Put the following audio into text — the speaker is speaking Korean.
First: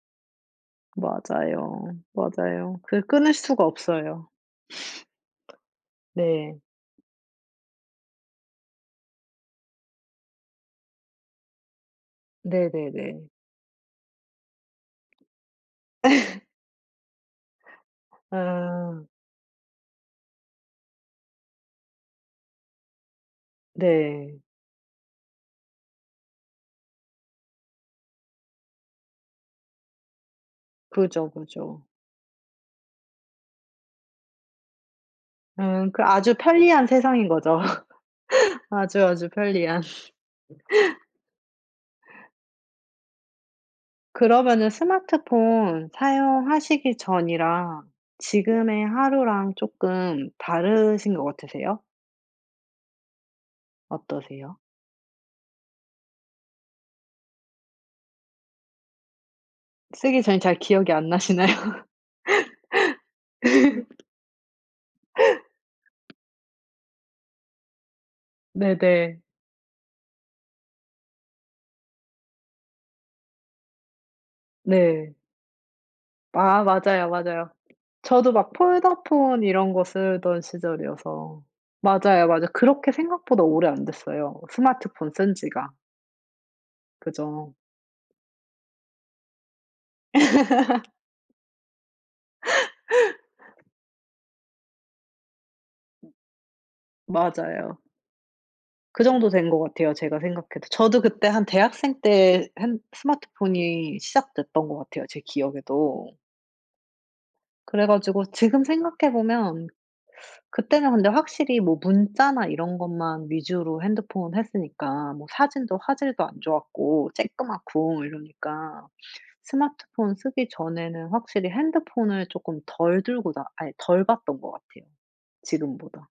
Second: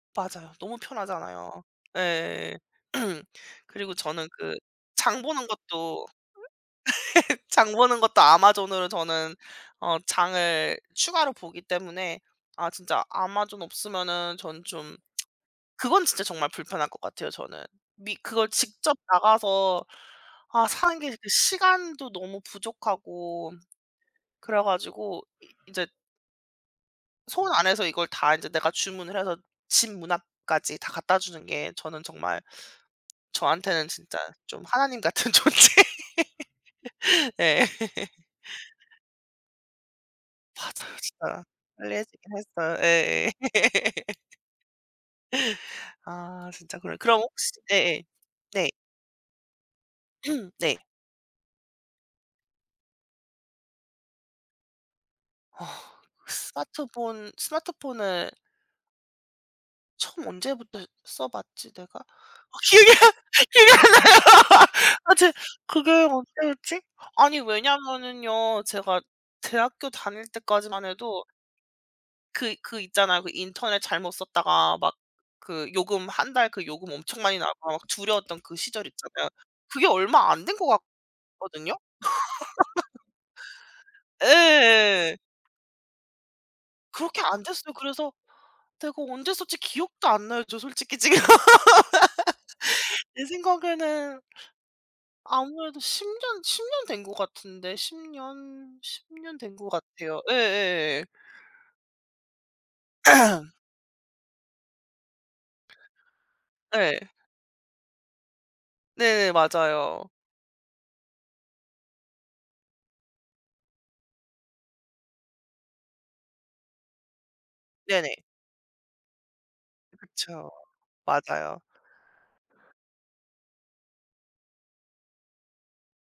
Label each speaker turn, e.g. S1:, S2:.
S1: 맞아요. 너무 편하잖아요.
S2: 맞아요.
S1: 예.
S2: 맞아요. 그 끊을 수가
S1: 그리고 저는
S2: 없어요.
S1: 그 장 보는 것도 [unintelligible]
S2: 네.
S1: 장 보는 것도 Amazon으로 저는 어 장을 추가로 보기 때문에
S2: 네
S1: 아
S2: 네
S1: 진짜
S2: 네.
S1: Amazon 없으면은 저는 좀 그건 진짜 정말 불편할 것 같아요 저는. 미 그걸 직접
S2: 아.
S1: 나가서 아 사는 게 이게 시간도 너무 부족하고
S2: 네.
S1: 그래 가지고 인제 손 안에서 이걸 다 이제 내가 주문을 해서 집 문 앞까지 다 갖다
S2: 그죠.
S1: 주는 게
S2: 그죠.
S1: 저는 정말 저한테는 진짜 좀 하나님 같은 존재.
S2: 음. 그 아주 편리한 세상인 거죠.
S1: 예.
S2: 아주 아주 편리한.
S1: 맞아요 진짜. 편리해지긴 했어요. 예예.
S2: 그러면은 스마트폰
S1: 아 진짜 그래요.
S2: 사용하시기
S1: 그럼 혹시 네
S2: 전이랑
S1: 예. 네.
S2: 지금의 하루랑 쪼끔
S1: 네.
S2: 다르신 것 같으세요? 어떠세요?
S1: 어. 스마트폰 스마트폰을
S2: 쓰기
S1: 처음
S2: 전이 잘
S1: 언제부터
S2: 기억이 안 나시나요?
S1: 써봤지 내가? 확실히 기억이 안 나요. 아 저 그게 언제였지? 아니 왜냐면은요. 제가
S2: 네네.
S1: 대학교 다닐 때까지만 해도 그 그 있잖아요. 그 인터넷 잘못 썼다가 막
S2: 네.
S1: 그 요금 1 달
S2: 아.
S1: 그 요금
S2: 맞아요.
S1: 엄청 많이
S2: 맞아요.
S1: 나와서
S2: 저도
S1: 두려웠던
S2: 막
S1: 그 시절 있잖아요.
S2: 폴더폰 이런 거
S1: 그게 얼마
S2: 쓰던
S1: 안 된 것
S2: 시절이어서.
S1: 같거든요.
S2: 맞아요. 맞아요. 그렇게 생각보다 오래 안
S1: 예
S2: 됐어요,
S1: 예
S2: 스마트폰
S1: 예예.
S2: 쓴 지가.
S1: 그렇게 안
S2: 그죠.
S1: 됐어요. 그래서 내가 언제 썼지 기억도 안 나요 저 솔직히 지금. 제 생각에는 아무래도 10 년, 10 년 된 것 같은데
S2: 맞아요.
S1: 10 년,
S2: 그
S1: 10
S2: 정도
S1: 년
S2: 된
S1: 된
S2: 것
S1: 것
S2: 같아요 제가
S1: 같아요. 예
S2: 생각해도. 저도
S1: 예예예예.
S2: 그때 한 대학생 때 핸 스마트폰이 시작됐던 것 같아요, 제 기억에도.
S1: 네.
S2: 그래 가지고 지금 생각해
S1: 네네
S2: 보면
S1: 맞아요.
S2: 그때는 근데 확실히 뭐 문자나 이런 것만 위주로 핸드폰 했으니까 뭐 사진도 화질도 안 좋았고 조그맣고
S1: 네네.
S2: 이러니까. 스마트폰 쓰기
S1: 그쵸.
S2: 전에는 확실히
S1: 맞아요.
S2: 핸드폰을 쪼끔 덜 들고 다 아 덜 봤던 것 같아요, 지금보다.